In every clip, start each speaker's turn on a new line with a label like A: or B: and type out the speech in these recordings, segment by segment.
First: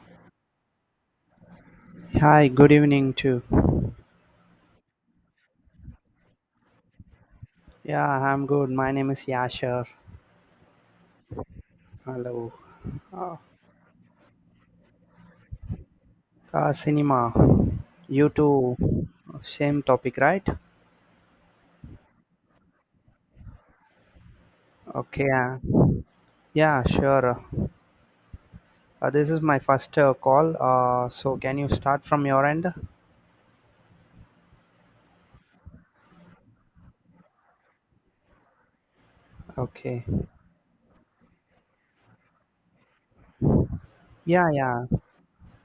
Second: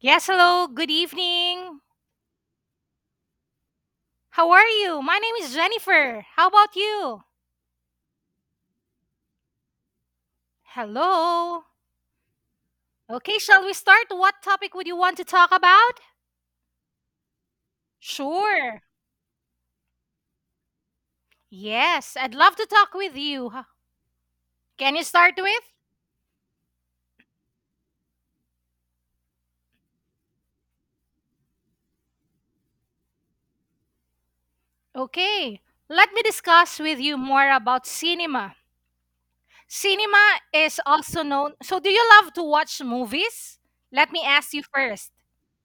A: Yes, hello, good evening.
B: Hi, good evening too.
A: How are you? My name is Jennifer. How about you?
B: Yeah, I'm good. My name is Yasher.
A: Hello.
B: Hello.
A: Okay,
B: Oh,
A: shall we start? What topic would you want to talk about?
B: cinema. You too.
A: Sure.
B: Same topic, right?
A: Yes, I'd love to talk with you. Can you
B: Okay.
A: start
B: Uh,
A: with?
B: yeah, sure. This is my first call. So can you start from your end?
A: Okay, let me discuss with you more about cinema.
B: Okay.
A: Cinema is also known. So, do you love to watch movies? Let me
B: Yeah,
A: ask you
B: yeah,
A: first.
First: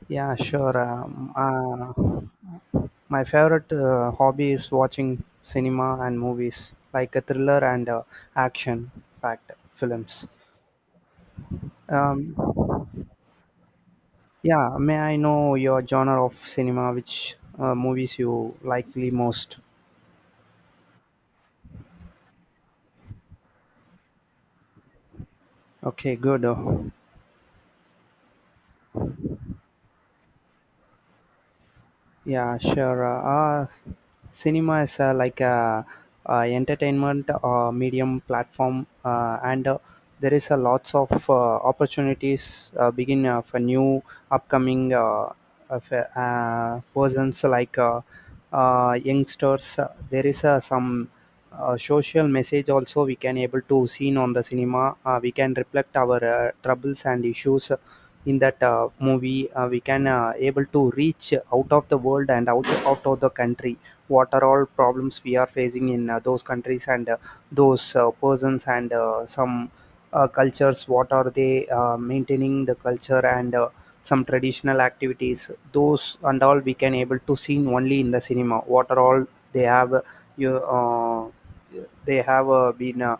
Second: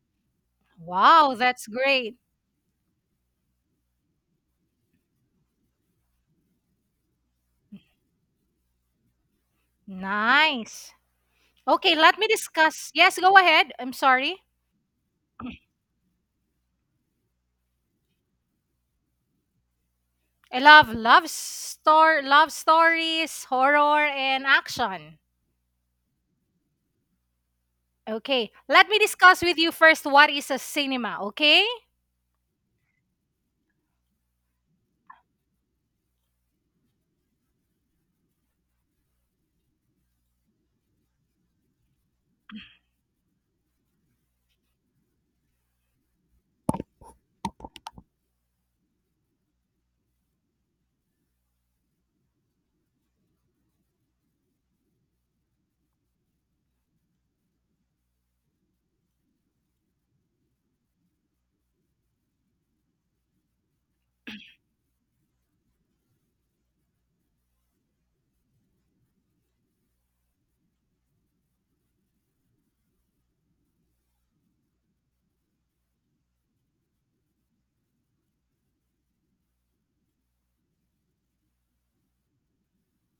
B: yeah, sure.
A: Wow, that's great.
B: My favorite hobby is watching cinema and movies, like a thriller and action-packed films.
A: Nice. Okay, let me
B: Um,
A: discuss. Yes, go ahead. I'm sorry.
B: Yeah, may I know your genre of cinema, which movies you likely most?
A: I love love stor love stories, horror, and action.
B: Okay, good.
A: Okay, let me discuss with you first what is a cinema, okay?
B: Yeah, sure. Cinema is like a, entertainment medium platform, and there is a lots of opportunities begin for new upcoming of, persons like youngsters. There is some social message also we can able to seen on the cinema. We can reflect our troubles and issues in that movie we can able to reach out of the world and out of the country what are all problems we are facing in those countries and those persons and some cultures what are they maintaining the culture and some traditional activities those and all we can able to see only in the cinema what are all they have you they have been uh,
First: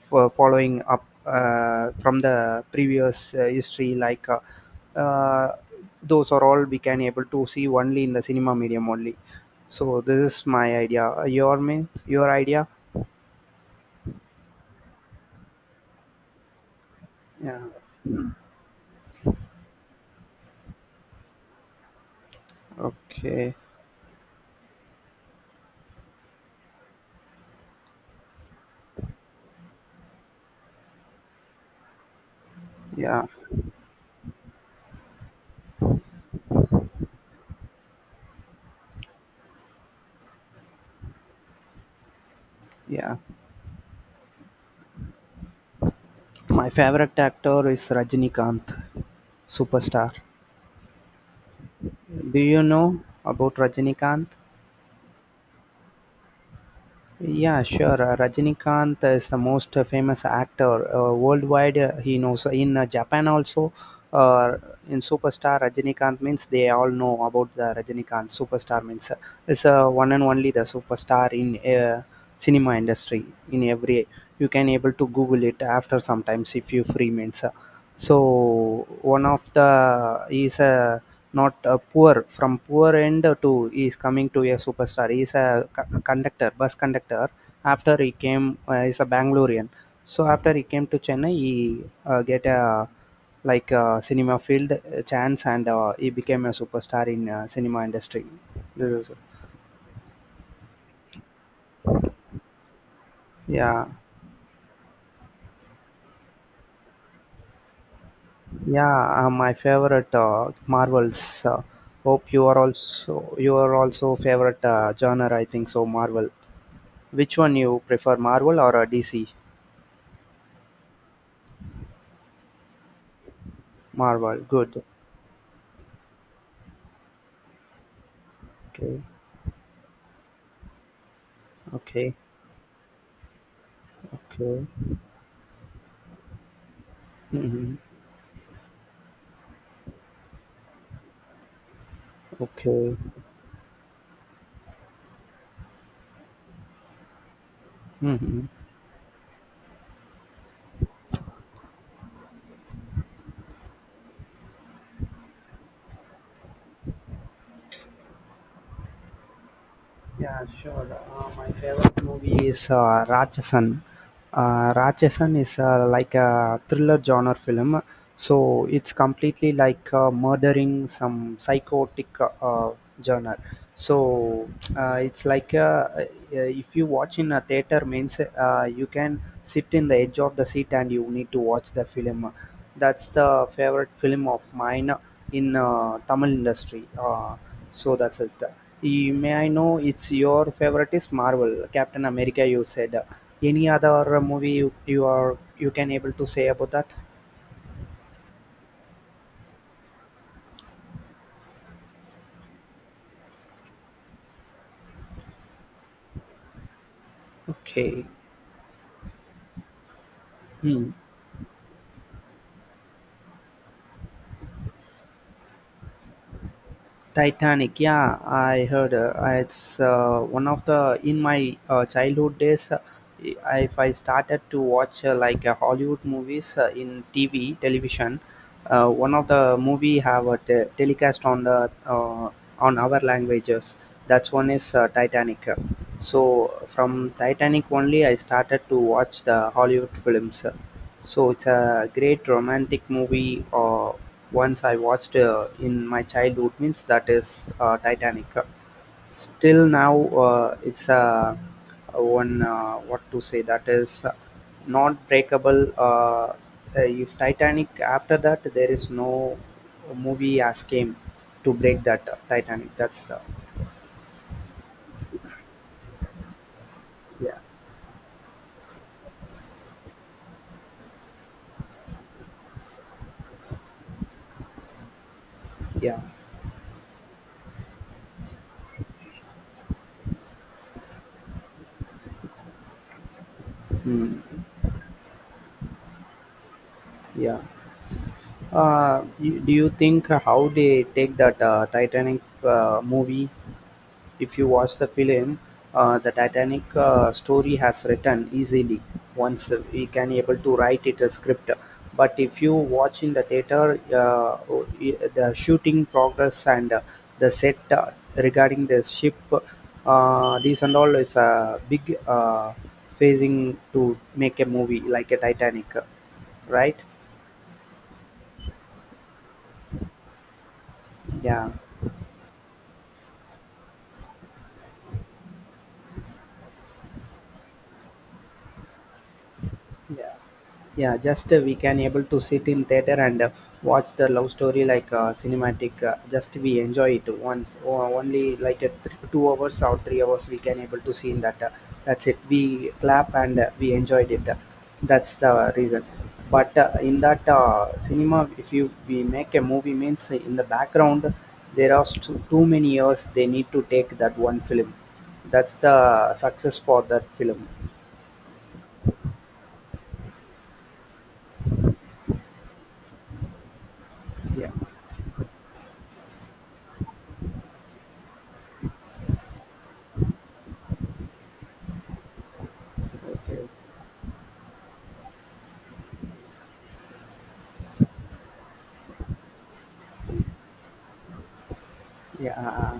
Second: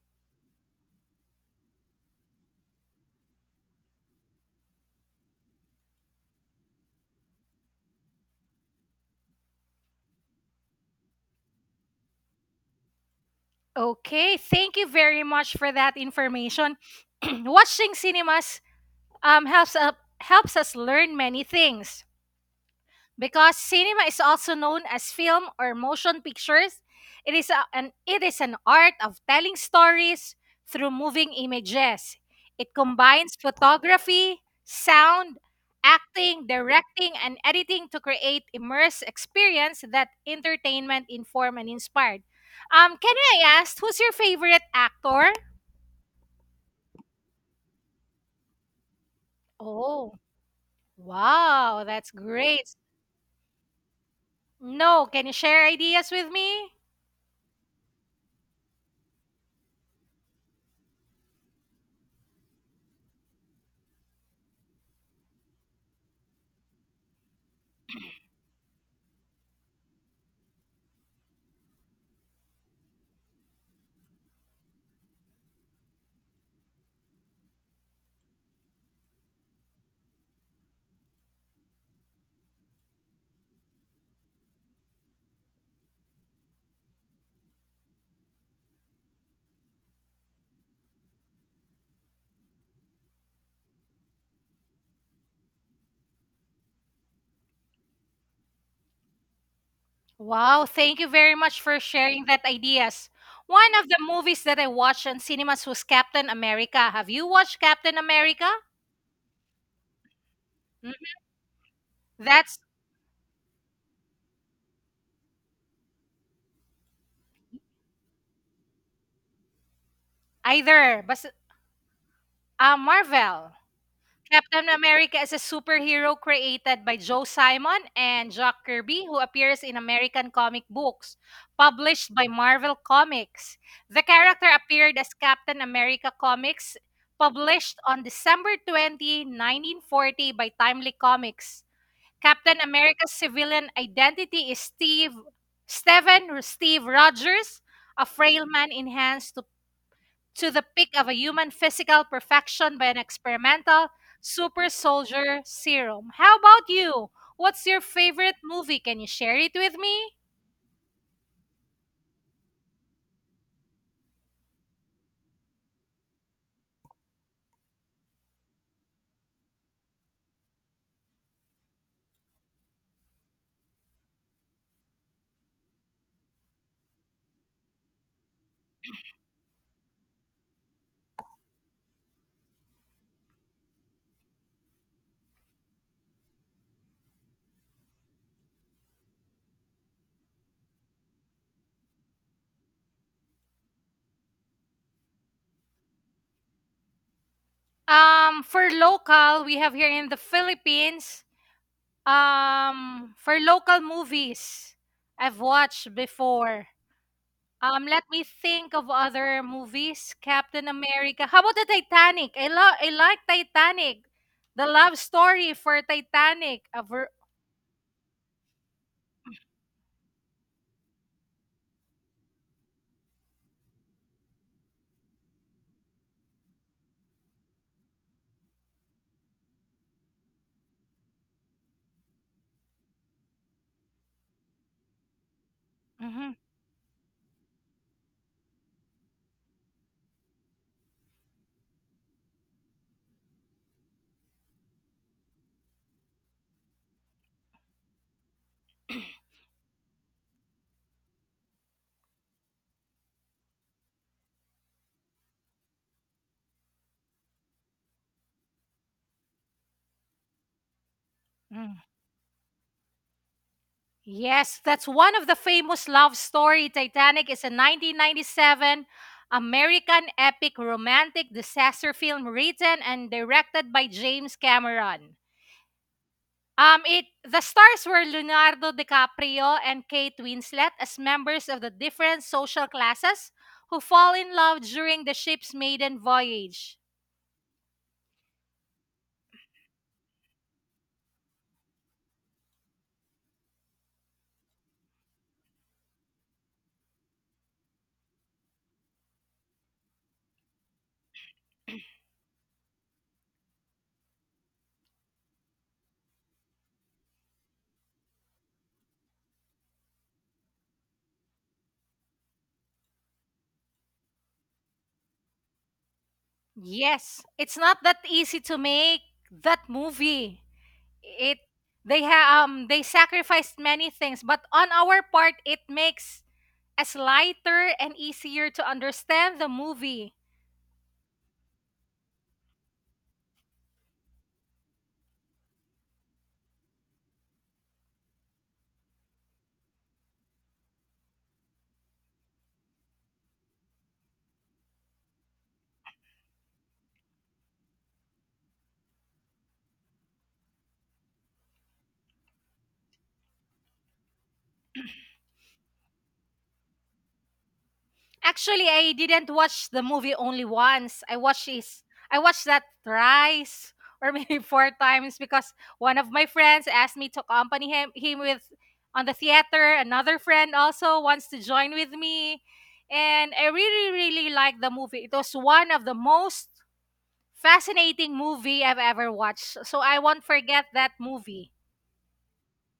B: fo- following up from the previous history like uh, those are all we can able to see only in the cinema medium only, so this is my idea. Your idea?
A: Okay, thank you very much for that information.
B: Yeah,
A: Watching cinemas helps, up helps us learn many things.
B: okay.
A: Because cinema is also known as film or motion pictures, it is a, an it is an art of telling stories through moving images. It
B: yeah
A: combines photography, sound, acting, directing and editing to create immersive experience that entertainment inform and inspired. Can
B: yeah
A: I ask who's your favorite actor?
B: my favorite actor is Rajinikanth, superstar.
A: Oh, wow, that's
B: Do you
A: great.
B: know about Rajinikanth?
A: No, can you share ideas with me?
B: Yeah, sure. Rajinikanth is the most famous actor worldwide. He knows in Japan also. Uh, in superstar Rajinikanth means they all know about the Rajinikanth superstar means it's one and only the superstar in uh, cinema industry in every, you can able to google it after sometimes if you free means so one of the he is a not a poor, from poor end to he is coming to a superstar. He is a conductor, bus conductor. After he came he's a Bangalorean, so after he came to Chennai he get a like a cinema field chance and he became a superstar in cinema industry. This is
A: Wow, thank you very much for sharing that ideas. One
B: yeah
A: of the movies that I watched in cinemas was Captain America. Have you watched Captain America?
B: yeah my favorite
A: Mm.
B: Marvels. Hope you
A: That's
B: are also, you are also favorite genre, I think so, Marvel. Which one you prefer, Marvel or DC?
A: either but Marvel.
B: Marvel,
A: Captain
B: good.
A: America is a superhero created by Joe Simon and Jack
B: Okay,
A: Kirby who appears in American comic books published
B: okay,
A: by Marvel Comics. The character
B: okay.
A: appeared as Captain America Comics
B: Hmm.
A: published on December 20, 1940 by Timely Comics. Captain
B: Okay.
A: America's civilian identity is Steve Rogers, a frail
B: Hmm.
A: man enhanced to the peak of a human physical perfection by an experimental super soldier serum. How about you? What's your favorite movie? Can you share it with me?
B: Yeah, sure. My favorite movie is Rajasan. Rajasan is like a thriller genre film. So it's completely like murdering, some psychotic genre. So it's like if you watch in a theater means you can sit in the edge of the seat and you need to watch the film. That's the favorite film of mine in Tamil industry. So that's it. May I know, it's your favorite is Marvel, Captain America, you said. Any other movie you are you can able to say about that?
A: For local, we have here in the Philippines. For local movies, I've watched before. Let
B: Okay.
A: me think of other movies. Captain
B: Hmm.
A: America. How about the Titanic? I love. I like Titanic. The love story for Titanic.
B: Titanic. Yeah, I heard it's one of the in my childhood days. If I started to watch like Hollywood movies in TV television, one of the movie have a telecast on the on our languages. That's one is Titanic. So from Titanic only, I started to watch the Hollywood films. So it's a great romantic movie. Once I watched in my childhood, means that is Titanic. Still now, it's a one what to say, that is not breakable. If Titanic, after that, there is no movie as came to break
A: Mhm.
B: that Titanic. That's the
A: Yes, that's one of the famous love story. Titanic
B: yeah
A: is a 1997 American epic romantic disaster film written and directed by James Cameron.
B: yeah
A: It the stars were Leonardo DiCaprio and Kate Winslet as members of the different social classes who fall in
B: mm,
A: love during the ship's maiden voyage.
B: yeah. You, do you think how they take that Titanic movie? If you watch the film, the Titanic story has written easily. Once we can able to write it a script, but if you watch in the theater, the shooting progress and the set regarding the ship, these and all is a big phasing to make a movie like a Titanic, right?
A: Yes, it's not that easy to make that movie. it
B: Yeah.
A: they sacrificed many things, but on our part it makes us lighter and easier to understand the
B: Yeah,
A: movie.
B: yeah. Just we can able to sit in theater and watch the love story like cinematic. Just we enjoy it once or only like a 2 hours or 3 hours we can able to see in that. That's it. We clap and we enjoyed it. That's the reason. But in that cinema, if you we make a movie means in the background there are too many years they need to take that one film. That's the success for that film.
A: Actually, I didn't watch the movie only once. I watched this I watched that thrice, or maybe
B: Yeah.
A: four times, because one of my friends asked me to accompany him with on the theater, another friend also wants to join with me, and i
B: Okay.
A: really really like the movie. It was one of the most fascinating movie I've ever watched. So I won't forget that movie.
B: Yeah,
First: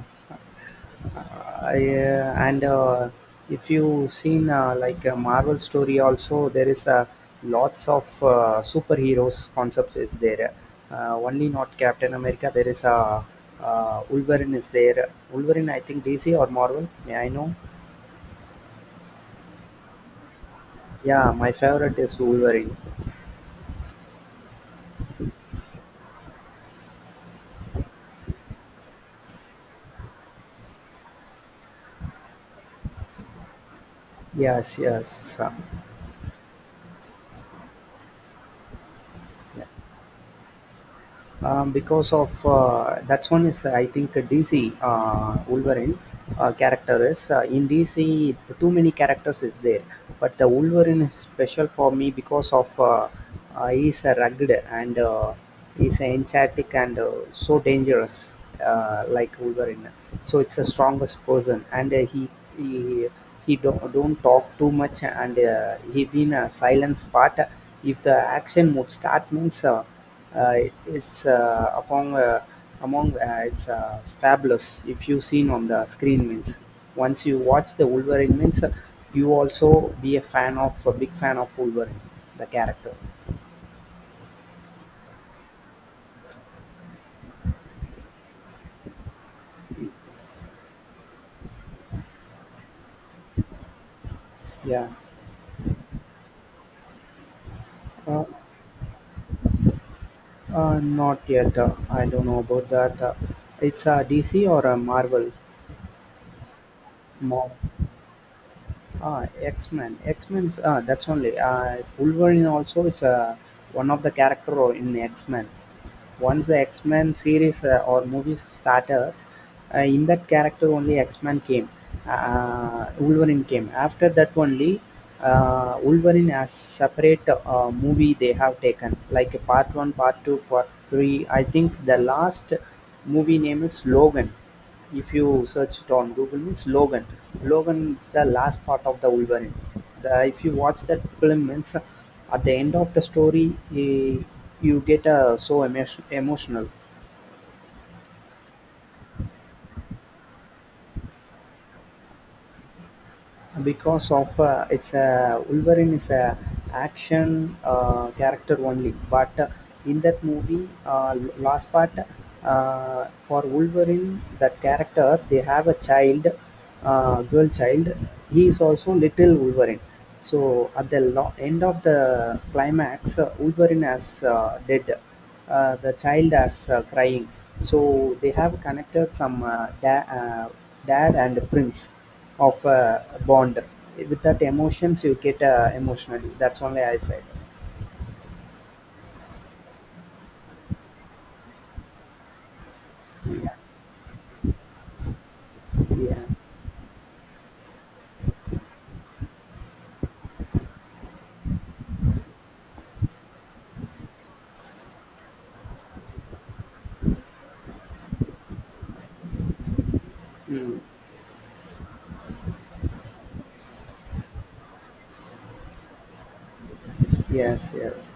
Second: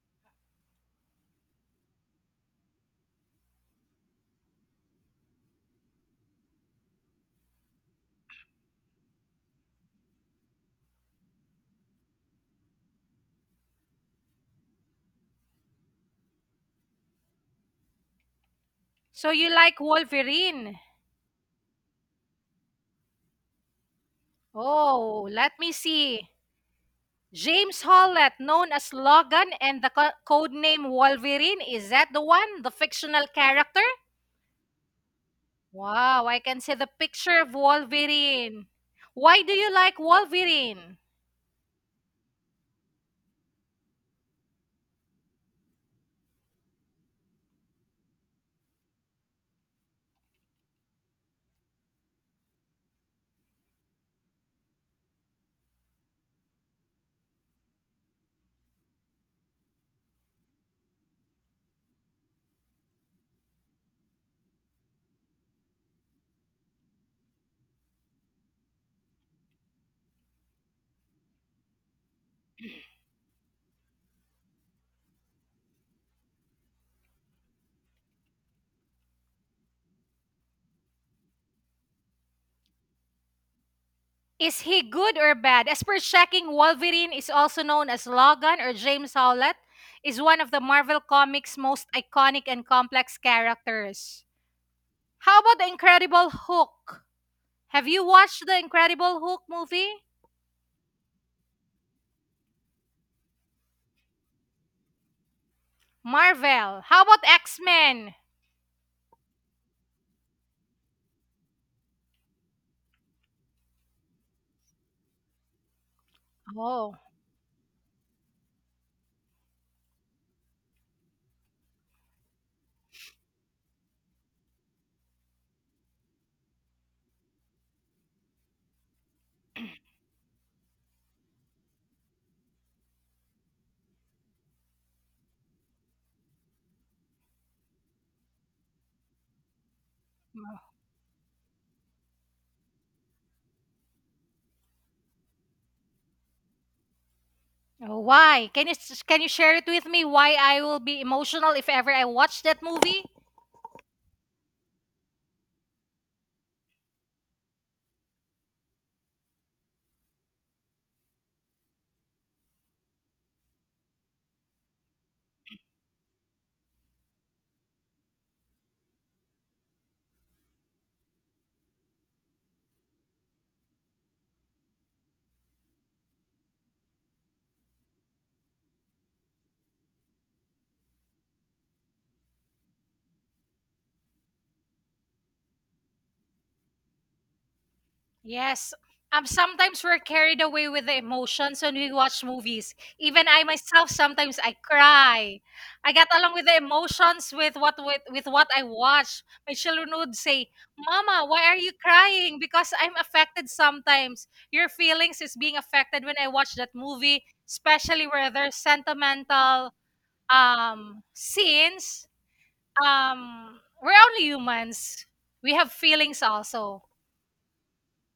B: yeah, and if you've seen like a Marvel story, also there is lots of superheroes concepts is there. Only not Captain America. There is a Wolverine is there. Wolverine, I think DC or Marvel. May I know?
A: So you like Wolverine?
B: Yeah, my favorite is Wolverine.
A: Oh, let me see. James Hollett, known as Logan and the codename Wolverine, is that the one? The fictional character?
B: Yes, yes,
A: Wow, I can see the picture of Wolverine. Why do you like Wolverine?
B: because of that's one is I think DC Wolverine character is in DC too many characters is there, but the Wolverine is special for me because of he's a rugged and he's enchantic and so dangerous like Wolverine. So it's the strongest person and he he don't talk too much and he been a silence part. If the action would start means. It's upon among it's fabulous. If you seen on the screen means, once you watch the Wolverine means you also be a fan, of a big fan of Wolverine, the character.
A: Is he good or bad? As per checking, Wolverine is also known as Logan or James Howlett, is one of the Marvel Comics' most iconic and complex characters.
B: Yeah,
A: How about the Incredible Hulk? Have you
B: uh,
A: watched the Incredible Hulk movie?
B: not yet. I don't know about that. It's DC or Marvel.
A: Marvel. How about
B: Marvel.
A: X Men?
B: Ah, X-Men. X-Men's ah, that's only Wolverine also is one of the character role in X-Men. Once the
A: Oh,
B: X-Men series or movies started, in that character only X-Men came. Wolverine came. After that only, Wolverine has separate movie they have taken like a part one, part two, part three. I think the last movie name is Logan, if you search it on Google means Logan. Logan is the last part of the Wolverine. The, if you watch that film, means at the end of the story, eh, you get so emotional.
A: oh, why? Can you share it with me? Why I will be emotional if ever I watch that movie?
B: Because of it's a Wolverine is a action character only, but in that movie last part for Wolverine, that character they have a child, girl child. He is also little Wolverine. So at the end of the climax, Wolverine has dead. The child has crying. So they have connected some dad and prince of a bond, with that emotions you get emotionally. That's only I said.
A: Yes. Sometimes we're carried away with the emotions when we watch movies. Even I
B: yeah
A: myself sometimes I cry. I get
B: yeah
A: along with the emotions with what I watch. My children would say, "Mama, why are you crying?" Because I'm affected sometimes. Your feelings is being affected when I watch that movie, especially where there's sentimental
B: mm.
A: scenes. We're only humans. We have feelings also.
B: Yes, yes.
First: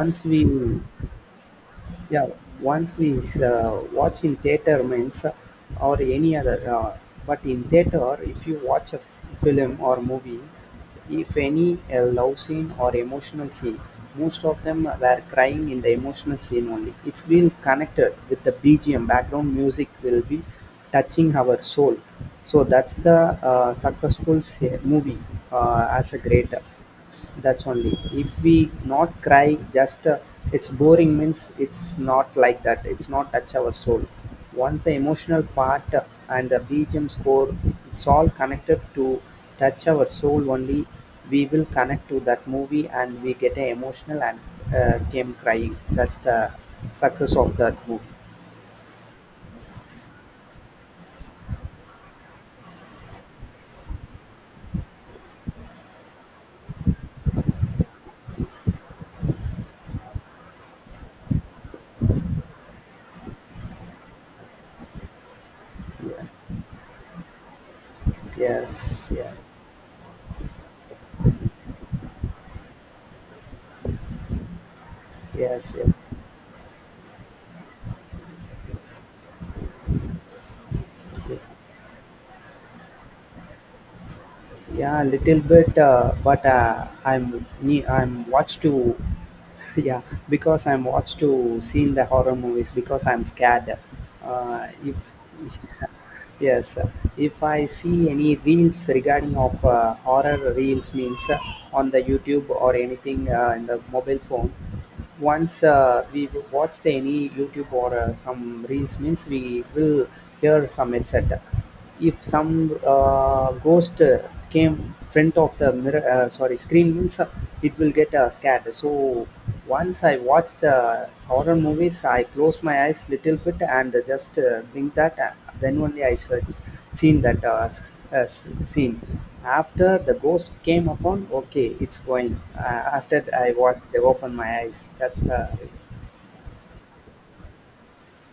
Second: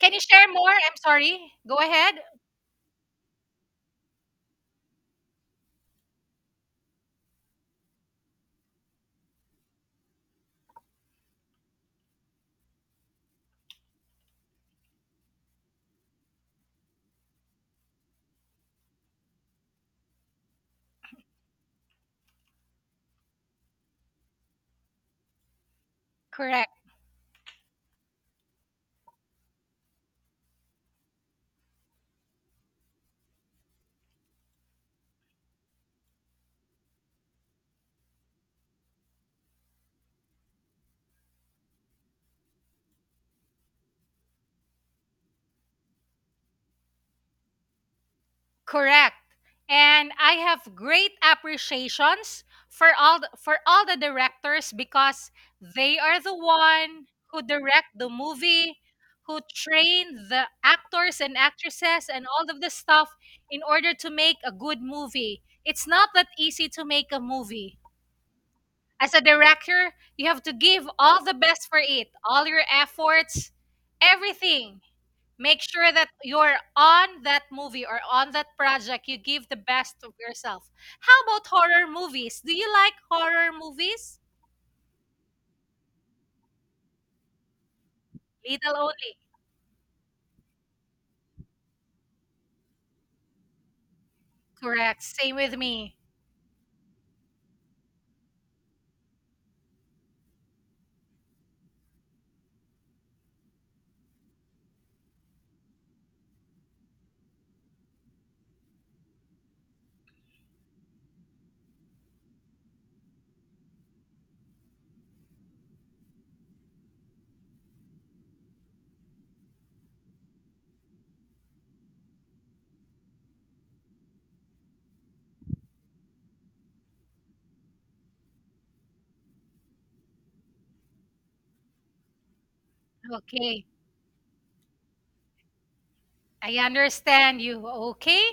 A: Can you
B: we
A: share more? I'm sorry. Go ahead.
B: yeah Once we watch in theater means or any other but in theater if you watch a film or movie, if any love scene or emotional scene, most of them were crying in the emotional scene only. It's been connected with the BGM, background music will be touching our soul. So that's the successful movie, as a greater,
A: Correct.
B: that's only. If we not cry, just it's boring means. It's not like that. It's not touch our soul. Once the emotional part and the BGM score, it's all connected to touch our soul only. We will connect to that movie and we get a emotional and came crying. That's the success of that movie.
A: Correct. And I have great appreciations for for all the directors because they are the one who direct the movie, who train the actors and actresses and all of the stuff in order to make a good movie. It's not
B: Yeah.
A: that easy to make a movie.
B: Yes.
A: As a
B: Yeah.
A: director, you have to give all the best for it, all your efforts, everything. Make
B: Yes. Yeah.
A: sure that you're on that movie or on that project. You give the best of yourself. How about horror movies? Do you like horror movies?
B: Yeah, little bit, but I'm I'm watched to,
A: Little only.
B: yeah, because I'm watched to seeing the horror movies because I'm scared. If
A: Correct. Same with me.
B: yes, if I see any reels regarding of horror reels means on the YouTube or anything in the mobile phone, once we watch the any YouTube or some reels means, we will hear some etc. If some ghost came front of the mirror, sorry, screen means, it will get scared. So once I watch the horror movies, I close my eyes little bit and just blink that. Then only I search, seen that scene. After the ghost came upon, okay it's going, uh, after I
A: Okay.
B: watched I open my eyes. That's the
A: I understand you. Okay.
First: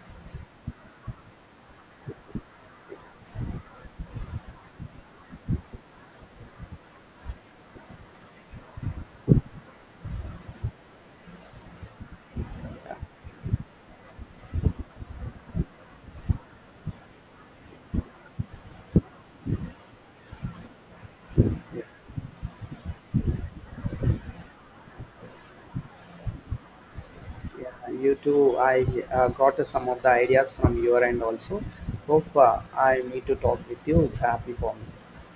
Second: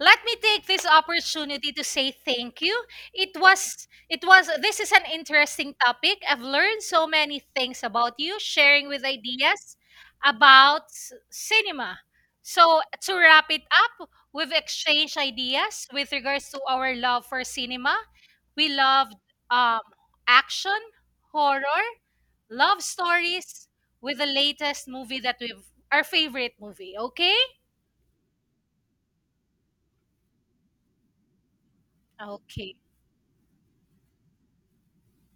A: Let me take this opportunity to say thank you. It was This is an interesting topic. I've learned so many things about you, sharing with ideas about cinema. So to wrap it up, we've exchanged ideas with regards to our love for cinema. We loved um, action,
B: yeah.
A: horror, love stories with the latest movie that we've our favorite movie, okay?
B: Yeah, you too. I got some of the ideas from your end also. Hope
A: Okay.
B: I need to talk with you. It's happy for me.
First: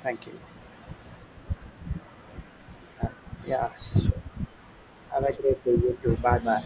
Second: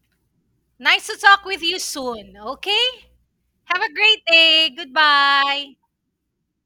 B: Thank you.
A: Nice to talk with you soon. Okay?
B: Uh, yeah,
A: Have a
B: sure.
A: great day.
B: Have a great day.
A: Goodbye.
B: You too. Bye bye.